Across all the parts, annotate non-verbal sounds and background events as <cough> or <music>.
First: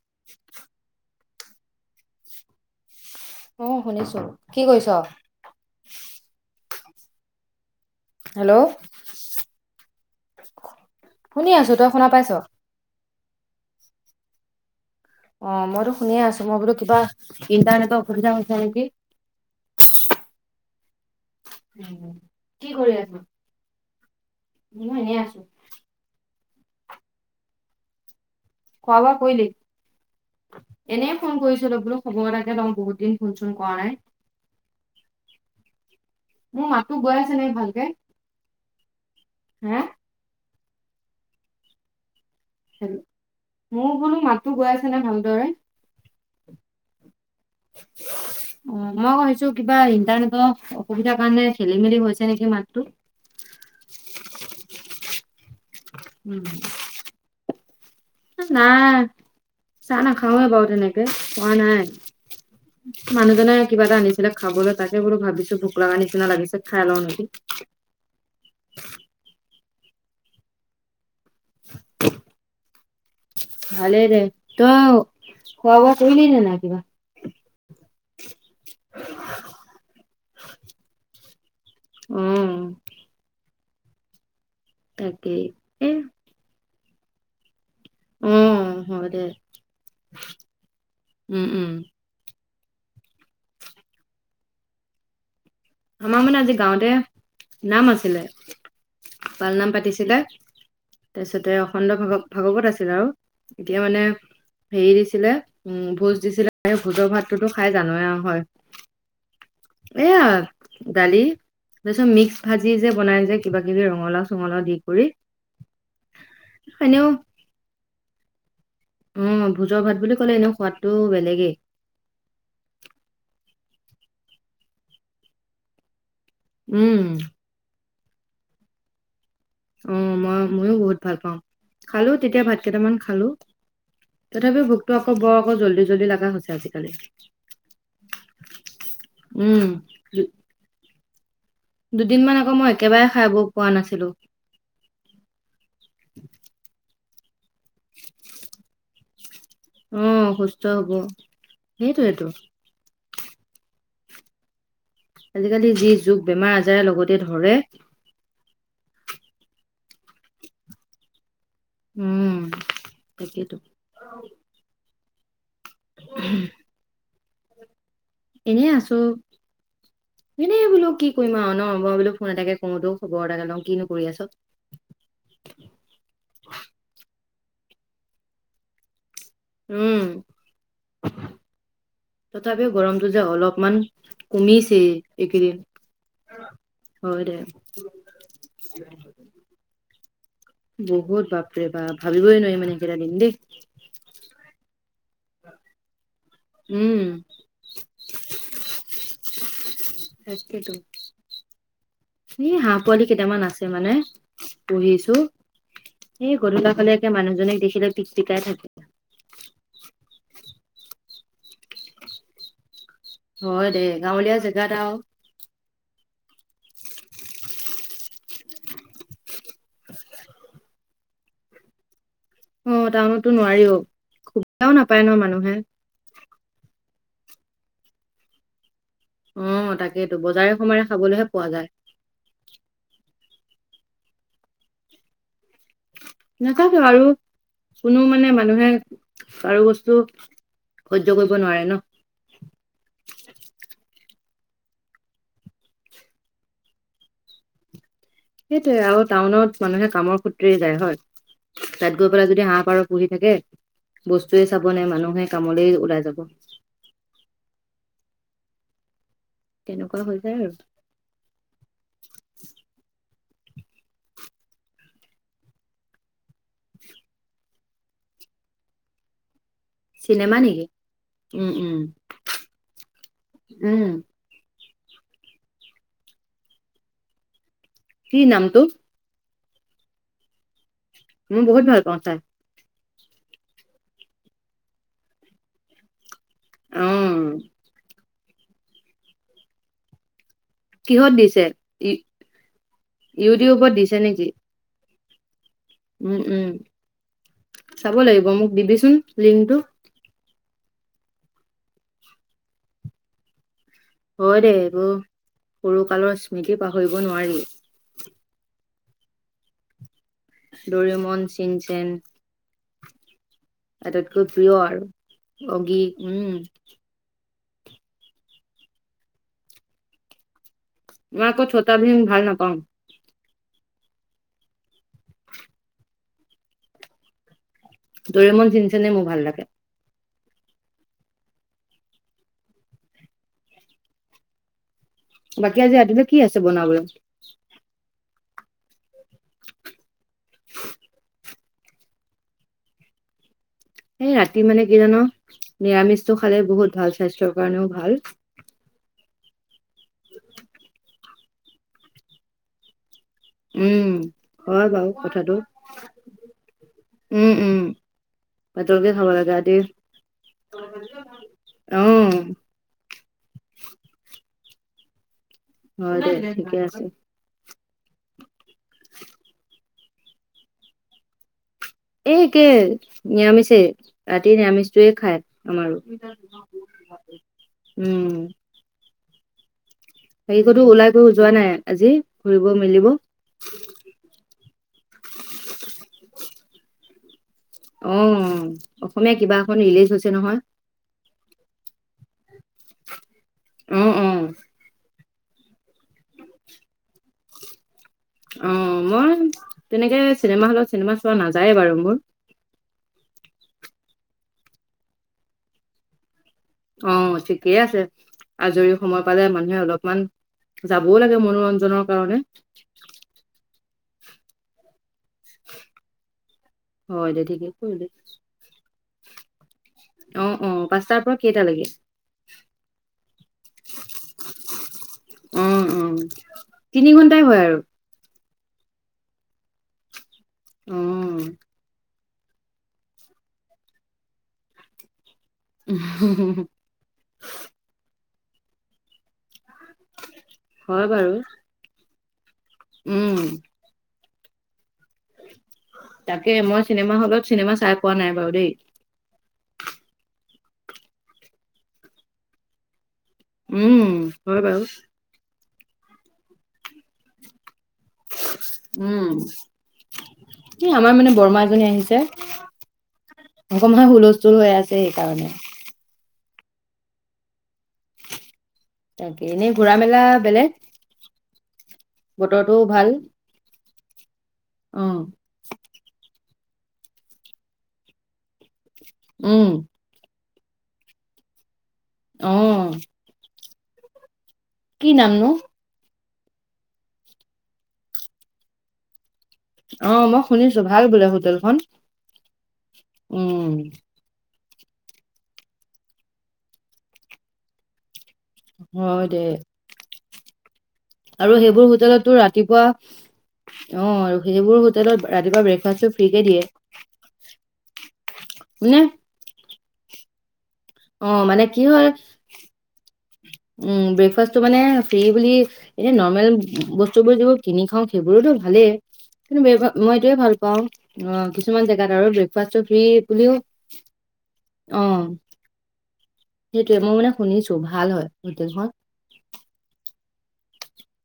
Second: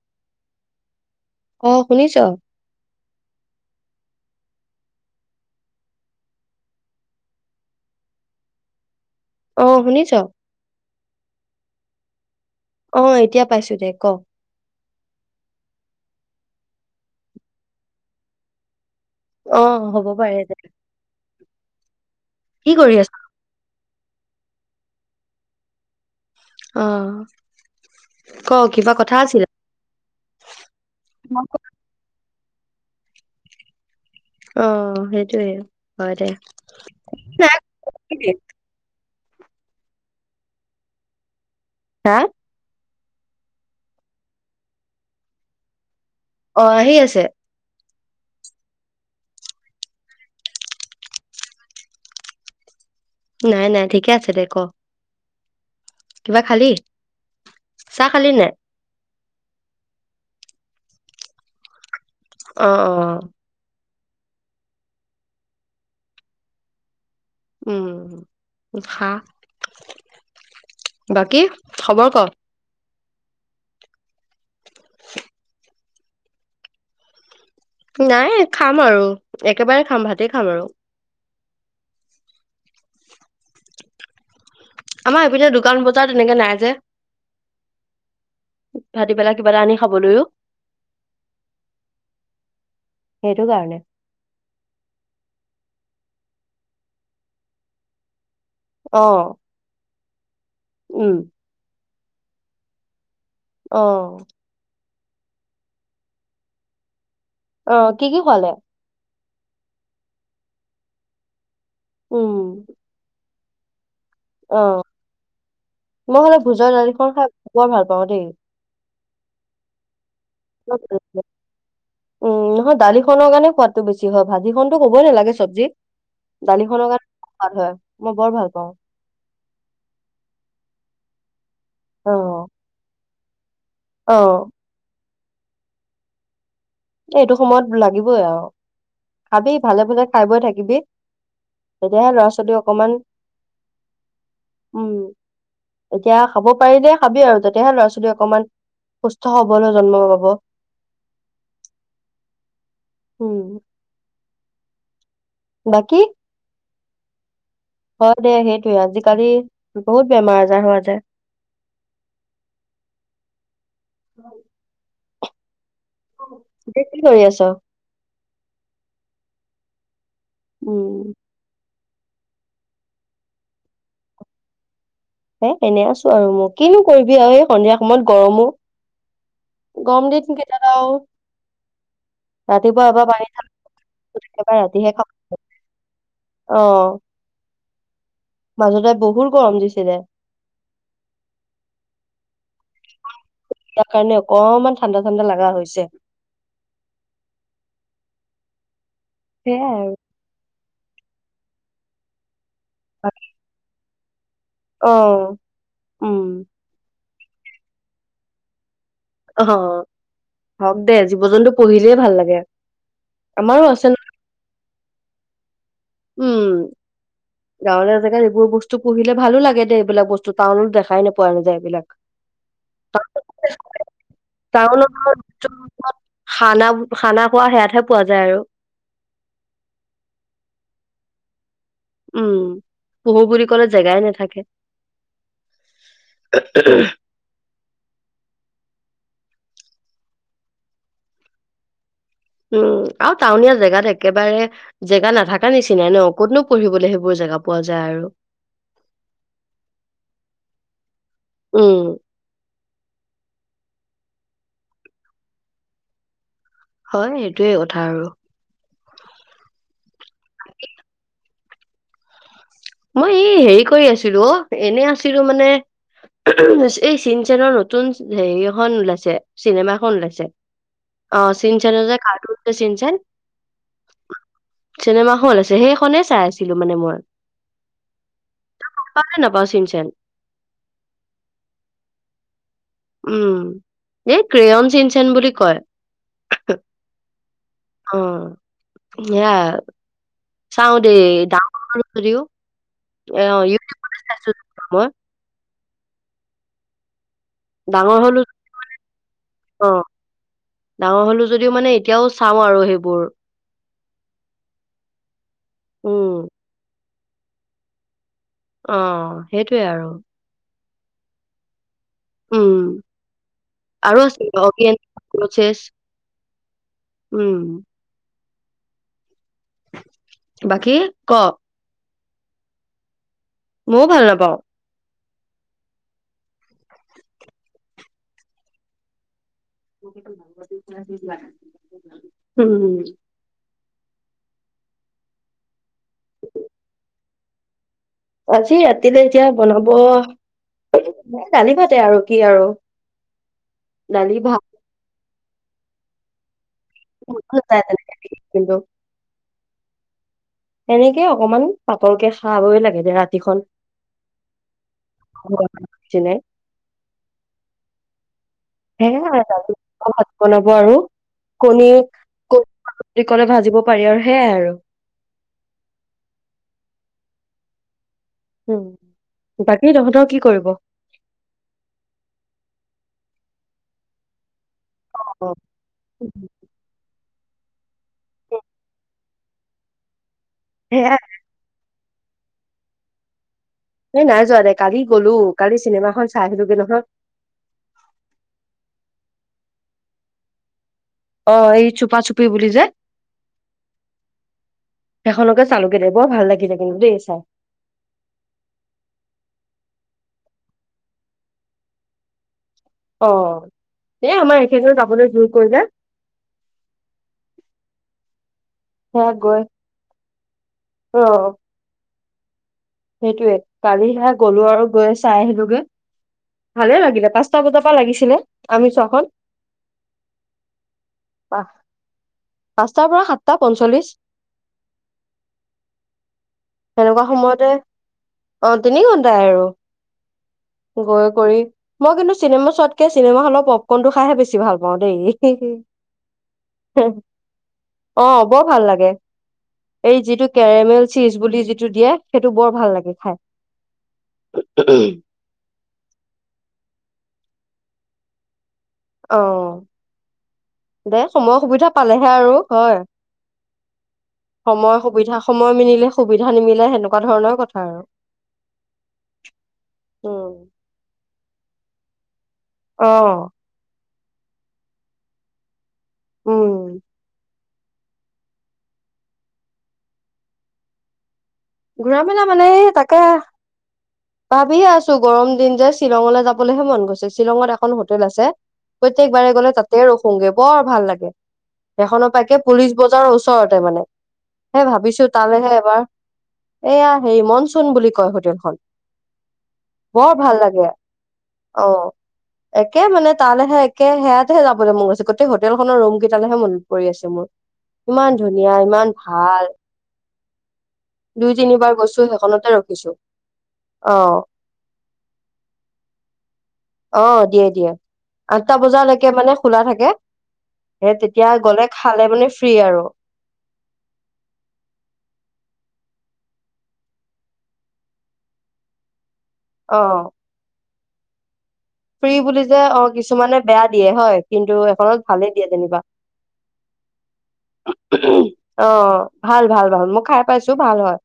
<inaudible> অ' শুনিছ? অ', শুনিছো। কি কৰিছ? হেল্ল'? অ', শুনিছ? শুনি আছো। তই শুনা পাইছ? অ', এতিয়া পাইছো দে ক'? অ', মইটো শুনিয়ে আছো মই বোলো কিবা ইন্টাৰনেটৰ অসুবিধা হৈছে নেকি? অ', হ'ব পাৰে তে। উম, কি কৰি আছ? মইও এনেই আছো। অ'। ক কিবা খোৱা-বোৱা কথা আছিলে কৰিলি? এনেই ফোন কৰিছিলো, বোলো খবৰ এটাকে লও বহুত দিন ফোন-চোন কৰা নাই। অ', সেইটোয়ে হয় দে মোৰ <unintelligible> হে? হা? হেল্ল' মোৰ বোলো মাতটো গৈ আছে নে ভালদৰে? অ', আহি আছে। <inaudible> অ', মই আকৌ ভাবিছো কিবা ইন্টাৰনেটৰ অসুবিধাৰ কাৰণে খেলি-মেলি হৈছে নেকি মাতটো। নাই নাই ঠিকে আছে দে ক'? কিবা উম, খালি, চাহ খালি নাই? নাই, চাহ নাখাৱে বাৰু তেনেকে খোৱা নাই। অ অ মানুহজনে কিবা এটা আনিছি লে খাবলৈ তাকে বুলো ভাবিছো ভোক লাগা নিচিনা লাগিছে খাই লওঁ নেকি। উম, খা, বাকী খবৰ ক'? ভালেই দে, তই খোৱা-বোৱা কৰিলি নে নাই কিবা? নাই খাম আৰু একেবাৰে খাম ভাতেই খাম আৰু। উম। আমাৰ তাকেই এপিনে দোকান এ বজাৰ তেনেকে নাই যে। অ', হয় ভাতি দে বেলা কিবা এটা আনি খাবলৈও। উম, উম, সেইটো কাৰণে। আমাৰ মানে আজি গাঁৱতে নাম আছিলে। অ'। পাল নাম পাতিছিলে, উম তাৰপিছতে অখণ্ড ভাগ-ভাগৱত আছিল আৰু। এতিয়া মানে অ হেৰি দিছিলে উম, ভোজ দিছিলে ভোজৰ ভাত তোটো খাই অ জানয়ে কি কি আৰু হয়, খোৱালে? এয়া দালি তাৰপিছত উম মিক্স ভাজি যে বনাই যে কিবা কিবি ৰঙালাও চঙালাও দি অ', কৰি মই হ'লে ভোজৰ এনেও দালিখন খাই বৰ ভাল পাওঁ দেই। উম, ভোজৰ ভাত বুলি ক'লে এনেও বৰ সোৱাদটো ভাল লাগে। বেলেগেই। উম, নহয় দালিখনৰ কাৰণে সোৱাদটো বেছি হয়, ভাজি খন টো ক'বই নালাগে চব্জি। দালিখনৰ <unintelligible> উম, ভাল হয়, মই বৰ ভাল পাওঁ। অ', মই ময়ো বহুত ভাল পাওঁ, খালো অ তেতিয়া ভাত কেইটামান খালো। অ তথাপিও ভোকটো আকৌ বৰ আকৌ জল্দি জল্দি লগা হৈছে আজি। এইটো সময়ত লাগিবই আৰু খাবি উম, ভালে ভোজে দু খাই বৈ থাকিবি। তেতিয়াহে ল'ৰা দুদিনমান ছোৱালী আকৌ মই অকমান একেবাৰে খাই বৈ পোৱা নাছিলো। উম, এতিয়া খাব পাৰিলে খাবি আৰু তেতিয়াহে ল'ৰা-ছোৱালী অকমান সুস্থ সবল হৈ জন্ম অ', লব। সুস্থ হ'ব সেইটোয়েটো। অ। আজিকালি যি বাকী যুগ বেমাৰ আজাৰে লগতে ধৰে। হয় দে সেইটোয়ে, আজিকালি বহুত বেমাৰ আজাৰ হোৱা যায়। উম। এতিয়া কি কৰি আছ? এনেই আছো। এনেই বোলো উম, কি কৰিমা ন মই বোলো ফোন এটাকে কৰোঁচোন, খবৰ এটাকে লওঁ কিনো কৰি আছ। এ এনে আছোঁ আৰু মই ল, কিনো কৰিবি আৰু এই সন্ধিয়া সময়ত গৰমো। উম, গম দিন কেইটাত আও। তথাপিও গৰমটো যে অলপমান খালো একেবাৰে কমিছে ৰাতিহে খাব এইকেইদিন। অ, হয় দে মাজতে বহুত গৰম দিছিলে। বহুত বাপৰে বা! ভাবিবই নোৱাৰি মানে সেইকেইটা দিন দেই। তাৰ কাৰণে অকনমান ঠাণ্ডা- ঠাণ্ডা লগা হৈছে। উম। সেইয়াই আৰু। তাকেটো, এ হাঁহ পোৱালি আৰু। কেইটামান আছে মানে। পুহিছো, অ', উম, এ গধলা ফালে একে মানুহজনীক দেখিলে টিক- টিকাই থাকে। অ, হওক দে, জীৱ- জন্তু পুহিলেই ভাল লাগে। আমাৰো হয় দে, আছে ন গাঁৱলীয়া জেগাত আৰু। উম। গাঁৱলীয়া জেগাত এইবোৰ বস্তু পুহিলে ভালো লাগে দে। এইবিলাক বস্তু টাউনত দেখাই পোৱা নাযায় এই বিলাক। <inaudible> অ, টাউনতো নোৱাৰিও, সুবিধাও টাউনত নাপায় ন মানুহে। খানা- খানা খোৱা হেয়াত হে পোৱা যায় আৰু। অ, তাকেইেতো বজাৰে- সমাৰে খাবলৈহে পোৱা যায়। উম, পুহু বুলি কলে জেগাই নাথাকে। নাথাকে আৰু। কোনো মানে মানুহে কাৰো বস্তু সহ্য কৰিব নোৱাৰে ন। উম, আৰু টাউনীয়া জেগাত একেবাৰে জেগা নাথাকা নিচিনাই ন, ক'তনো পুহিবলৈ সেইবোৰ জেগা পোৱা যায় আৰু। সেইটোয়ে আৰু টাউনত মানুহে কামৰ সূত্ৰেই যায় হয়। উম তাত গৈ যদি হাঁহ পাৰ পুহি থাকে, বস্তুয়ে চাব নে, মানুহে কামলেই ওলাই যাব। হয়, এইটোয়ে কথা আৰু। তেনেকুৱা হৈ যায় আৰু। মই এই হেৰি কৰি আছিলো অ, এনে আছিলো মানে। এই চিন- চেনৰ নতুন হেৰি এখন ওলাইছে, চিনেমা এখন ওলাইছে। চিনেমা নেকি অ, উম চিন উম চেনৰ যে কাৰ্টুন যে চিন চেন। উম চিনেমা এখন ওলাইছে, সেইখনেই চাই আছিলো মানে মই। কি নামটো? পাওঁ নে নাপাওঁ চিন চেন? মই বহুত ভালপাওঁ চায়। উম, এই ক্ৰেয়ন চিনচেন বুলি কয়। অ অ, হেয়া। চাওঁ দেও, কিহত দিছে ডাঙৰ হ'লো ইউ- যদিও, অ', ইউটিউবত দিছে ইউটিউবতে নেকি চাইছোঁ যেনিবা মই। উম উম, চাব ডাঙৰ হলো লাগিব, মোক দিবিচোন লিংকটো। অ ডাঙৰ হ'লো যদিও মানে এতিয়াও চাওঁ আৰু সেইবোৰ। হয় দে উম, সৰুকালৰ উম স্মৃতি পাহৰিব নোৱাৰি। অ', সেইটোৱেই আৰু। ডৰেমন, চিন চেন উম, আৰু আটাইতকৈ আছিলে, প্ৰিয় অগি এণ্ড আৰু কক্ৰচেছ অগি উম উম। বাকী? ক মই আকৌ ছ'তা ভীম ভাল নাপাওঁ। মইও ভাল নাপাওঁ। ড'ৰেমন, চিন ছেনে মোৰ ভাল লাগে। উম। বাকী আজি ৰাতিলৈ কি আছে বনাবলৈ? আজি ৰাতিলে এতিয়া বনাব দালি ভাতেই আৰু, কি আৰু। এই দালি ভাত ৰাতি মানে কি জান, নিৰামিষটো খালে বহুত ভাল, মন স্বাস্থ্যৰ নাযায় কাৰণেও তেনেকে ভাল। বিশেষ, কিন্তু এনেকেই অকমান, পাতলকে খাবই লাগে দে ৰাত উম, হয় বাৰু কথাটো, নিচিনাই উম উম। পাতলকে সেইয়াই খাব লাগে ৰাতি <unintelligible> ভাত বনাব আৰু, কণী অ', <unintelligible> বুলি ক'লে ভাজিব পাৰি আৰু, সেয়াই আৰু। হয় দে, ঠিকেই আছে। উম, বাকী তহঁতৰ কি কৰিব? এই একেই, নিৰামিষেই, ৰাতি নিৰামিষটোৱে খায় অ', আমাৰো। উম। বাকী ক'তো ওলাই সেয়াই কৰি যোৱা নাই, আজি ঘুৰিব মেলিব? এ নাই যোৱা দে, কালি গ'লো, কালি চিনেমাখন চাই আহিলোঁগে নহয়। অ', অসমীয়া কিবা এখন ৰিলিজ হৈছে নহয়। অ', এই চুপাচুপি বুলি যে। অ', অ', সেইখনকে চালোঁগৈ দে, বৰ ভাল লাগিলে কিন্তু দেই চাই। অ', মই তেনেকে চিনেমা হলত চিনেমা চোৱা নাযায়ে বাৰু মোৰ। অ', এ আমাৰ এখেতেও যাবলৈ যোৰ কৰিলে। অ', ঠিকেই আছে, আজৰি সময় সেয়া পালে গৈ মানুহে অলপমান যাবও লাগে মনোৰঞ্জনৰ কাৰণে। সেইটোৱে, কালি সেয়া গ'লো আৰু গৈ চাই আহিলোগৈ। ভালেই লাগিলে, হয় দে পাঁচটা ঠিকেই বজাৰ পৰা কৰিলি লাগিছিলে আমি চোৱাখন। অ', অ', পাঁচটাৰ পৰা কেইটালৈকে? পা-পাঁচটাৰ পৰা সাতটা পঞ্চল্লিশ। উম উম। তিনি তেনেকুৱা ঘন্টাই হয় সময়তে, আৰু অ' তিনি ঘন্টাই আৰু। গৈ উম। কৰি, মই কিন্তু চিনেমা চোৱাতকে চিনেমা হলৰ পপকৰ্নটো খাইহে বেছি ভাল পাওঁ দেই। সেইটোৱেই, অ', বৰ ভাল লাগে। এই যিটো হয় কেৰেমেল বাৰু চিজ বুলি যিটো দিয়ে। সেইটো বৰ ভাল লাগে উম, খায় তাকে মই চিনেমা হলত চিনেমা চাই পোৱা নাই বাৰু দেই অ' দে সময় সুবিধা পালেহে আৰু হয় উম, হয় বাৰু সময় সুবিধা সময় মিলিলে সুবিধা নিমিলে সেনেকুৱা ধৰণৰ কথা আৰু উম উম এ আমাৰ মানে বৰমা এজনী আহিছে অ' অকনমান হুলস্থুল হৈ আছে সেইকাৰণে উম তাকে এনেই ঘূৰা মেলা বেলেগ ঘূৰা মেলা মানে বতৰটোও এই ভাল তাকে ভাবি আছোঁ অ', গৰম দিন যে শ্বিলঙলৈ যাবলৈহে মন গৈছে শ্বিলঙত এখন হোটেল আছে প্ৰত্যেক বাৰে উম। গ'লে তাতে ৰখো -গে বৰ ভাল লাগে সেইখনৰ পৰা একে পুলিচ অ', বজাৰৰ ওচৰতে মানে তাকে কি ভাবিছোঁ নামনো তালেহে এবাৰ এইয়া হেৰি মনচুন বুলি কয় হোটেলখন অ', বৰ মই ভাল শুনিছো লাগে বোলে হোটেলখন অ একে মানে উম। তালেহে একে হেয়াত হে যাবলৈ মন গৈছে গোটেই হোটেল খনৰ ৰুম কেইটালেহে মনত পৰি আছে মোৰ ইমান ধুনীয়া ইমান হয় দে ভাল দুই আৰু সেইবোৰ তিনিবাৰ গৈছো হোটেলত তোৰ সেইখনতে ৰাতিপুৱা ৰখিছো অ' আৰু সেইবোৰ হোটেলত ৰাতিপুৱা ব্ৰেকফাষ্টটো ফ্ৰী কে দিয়ে অ দিয়ে দিয়ে আঠটা মানে বজালৈকে মানে খোলা থাকে সেই অ' তেতিয়া মানে কি গ'লে হয় খালে মানে ফ্ৰী আৰু উম ব্ৰেকফাষ্টটো মানে ফ্ৰী বুলি এনে নৰ্মেল বস্তু বোৰ যিবোৰ কিনি খাওঁ সেইবোৰোতো ভালেই কিন্তু ব্যৱহা অ মই এইটোয়ে ভাল পাওঁ অ' কিছুমান জেগা ফ্ৰী বুলি যে অ' কিছুমানে বেয়া দিয়ে হয় কিন্তু এখনত ভালে দিয়ে যেনিবা সেইটোৱে, মই মানে শুনিছোঁ, ভাল হয় হোটেলখন। অ', ভাল ভাল ভাল, মই খাই পাইছোঁ, ভাল হয়,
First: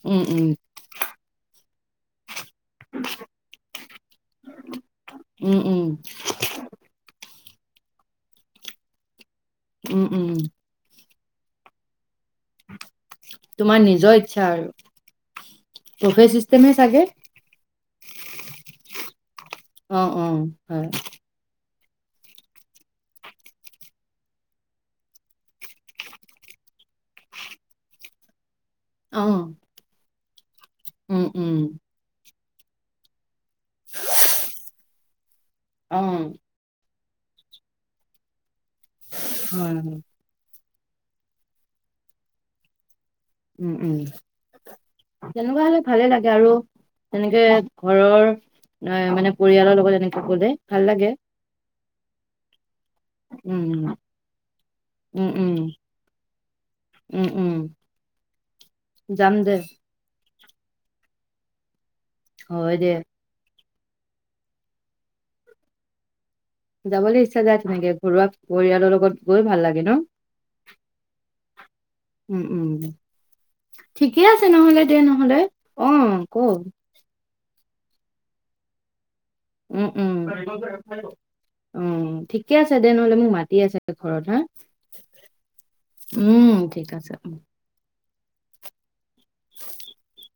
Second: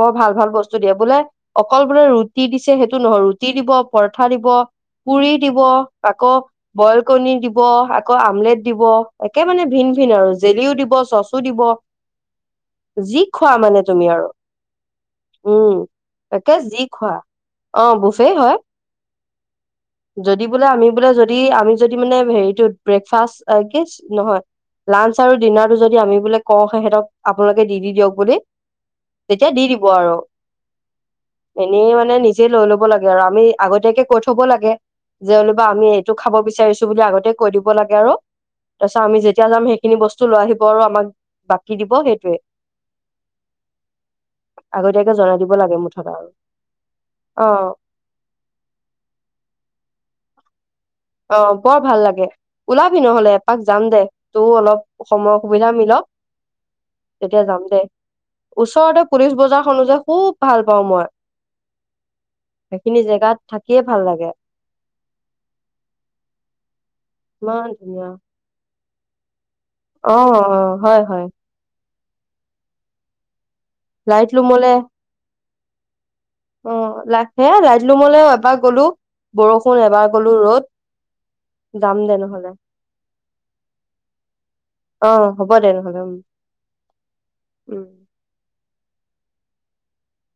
বৰ উম, ভাল উম, ভাল বস্তু দিয়ে বোলে, অকল বোলে ৰুটি দিছে সেইটো নহয়, ৰুটি দিব, পৰঠা দিব। পুৰি উম, দিব, উম, আকৌ বইল কণী দিব, আকৌ আমলেট দিব। একে মানে ভিন উম, ভিন, উম, আৰু জেলিও দিব, চচো দিব। যি খোৱা তোমাৰ মানে তুমি নিজৰ আৰু ইচ্ছা উম, বুফে তাকেই চিষ্টেমে যি চাগে খোৱা, অ', বুফেই হয়। <inaudible> অ', যদি বোলে, আমি হয় বোলে যদি, আমি যদি মানে, হেৰিটোত ব্ৰেকফাষ্ট কি, নহয় লাঞ্চ আৰু ডিনাৰটো, যদি আমি বোলে কওঁ সিহঁতক, আপোনালোকে দি দি দিয়ক বুলি তেতিয়া অ', দি দিব আৰু। উম, উম, এনেই, মানে নিজে লৈ ল'ব লাগে, আৰু আমি আগতীয়াকে কৈ থ'ব লাগে। যেনিবা, আমি অ', এইটো খাব বিচাৰিছোঁ, বুলি আগতে কৈ দিব লাগে আৰু তাৰপিছত, আমি যেতিয়া যাম হয়, সেইখিনি হয়, বস্তু লৈ আহিব, আৰু আমাক বাকী দিব সেইটোৱে। উম উম, আগতীয়াকে জনাই দিব তেনেকুৱা লাগে হ'লে ভালে মুঠতে লাগে, আৰু তেনেকে অ ঘৰৰ, এ মানে, পৰিয়ালৰ লগত এনেকে গ'লে, ভাল লাগে। অ', বৰ ভাল লাগে। ওলাবি নহ'লে, উম এপাক যাম দে, তও অলপ উম সময় উম সুবিধা মিলক। উম তেতিয়া উম যাম দে, ওচৰতে পুলিচ যাম দে বজাৰখনো যে খুব ভাল পাওঁ মই, হয় দে সেইখিনি জেগাত থাকিয়ে ভাল লাগে। যাবলৈ ইচ্ছা যায় ইমান ধুনীয়াকে, ধুনীয়া ঘৰুৱা পৰিয়ালৰ লগত গৈ ভাল লাগে ন'? অ' হয় হয়। উম, উম। ঠিকেই লাইট আছে লুমলে নহ'লে দে নহ'লে। অ' ক'ত? অ' লাখে লাইট ৰুমলেও এবাৰ গ'লোঁ। উম, উম। যাম দে অ' নহ'লে ঠিকে আছে দে নহ'লে, মোক মাতি আছে ঘৰত হা। অ হ'ব দে নহ'লে উম, ঠিক আছে উম। উম। <inaudible>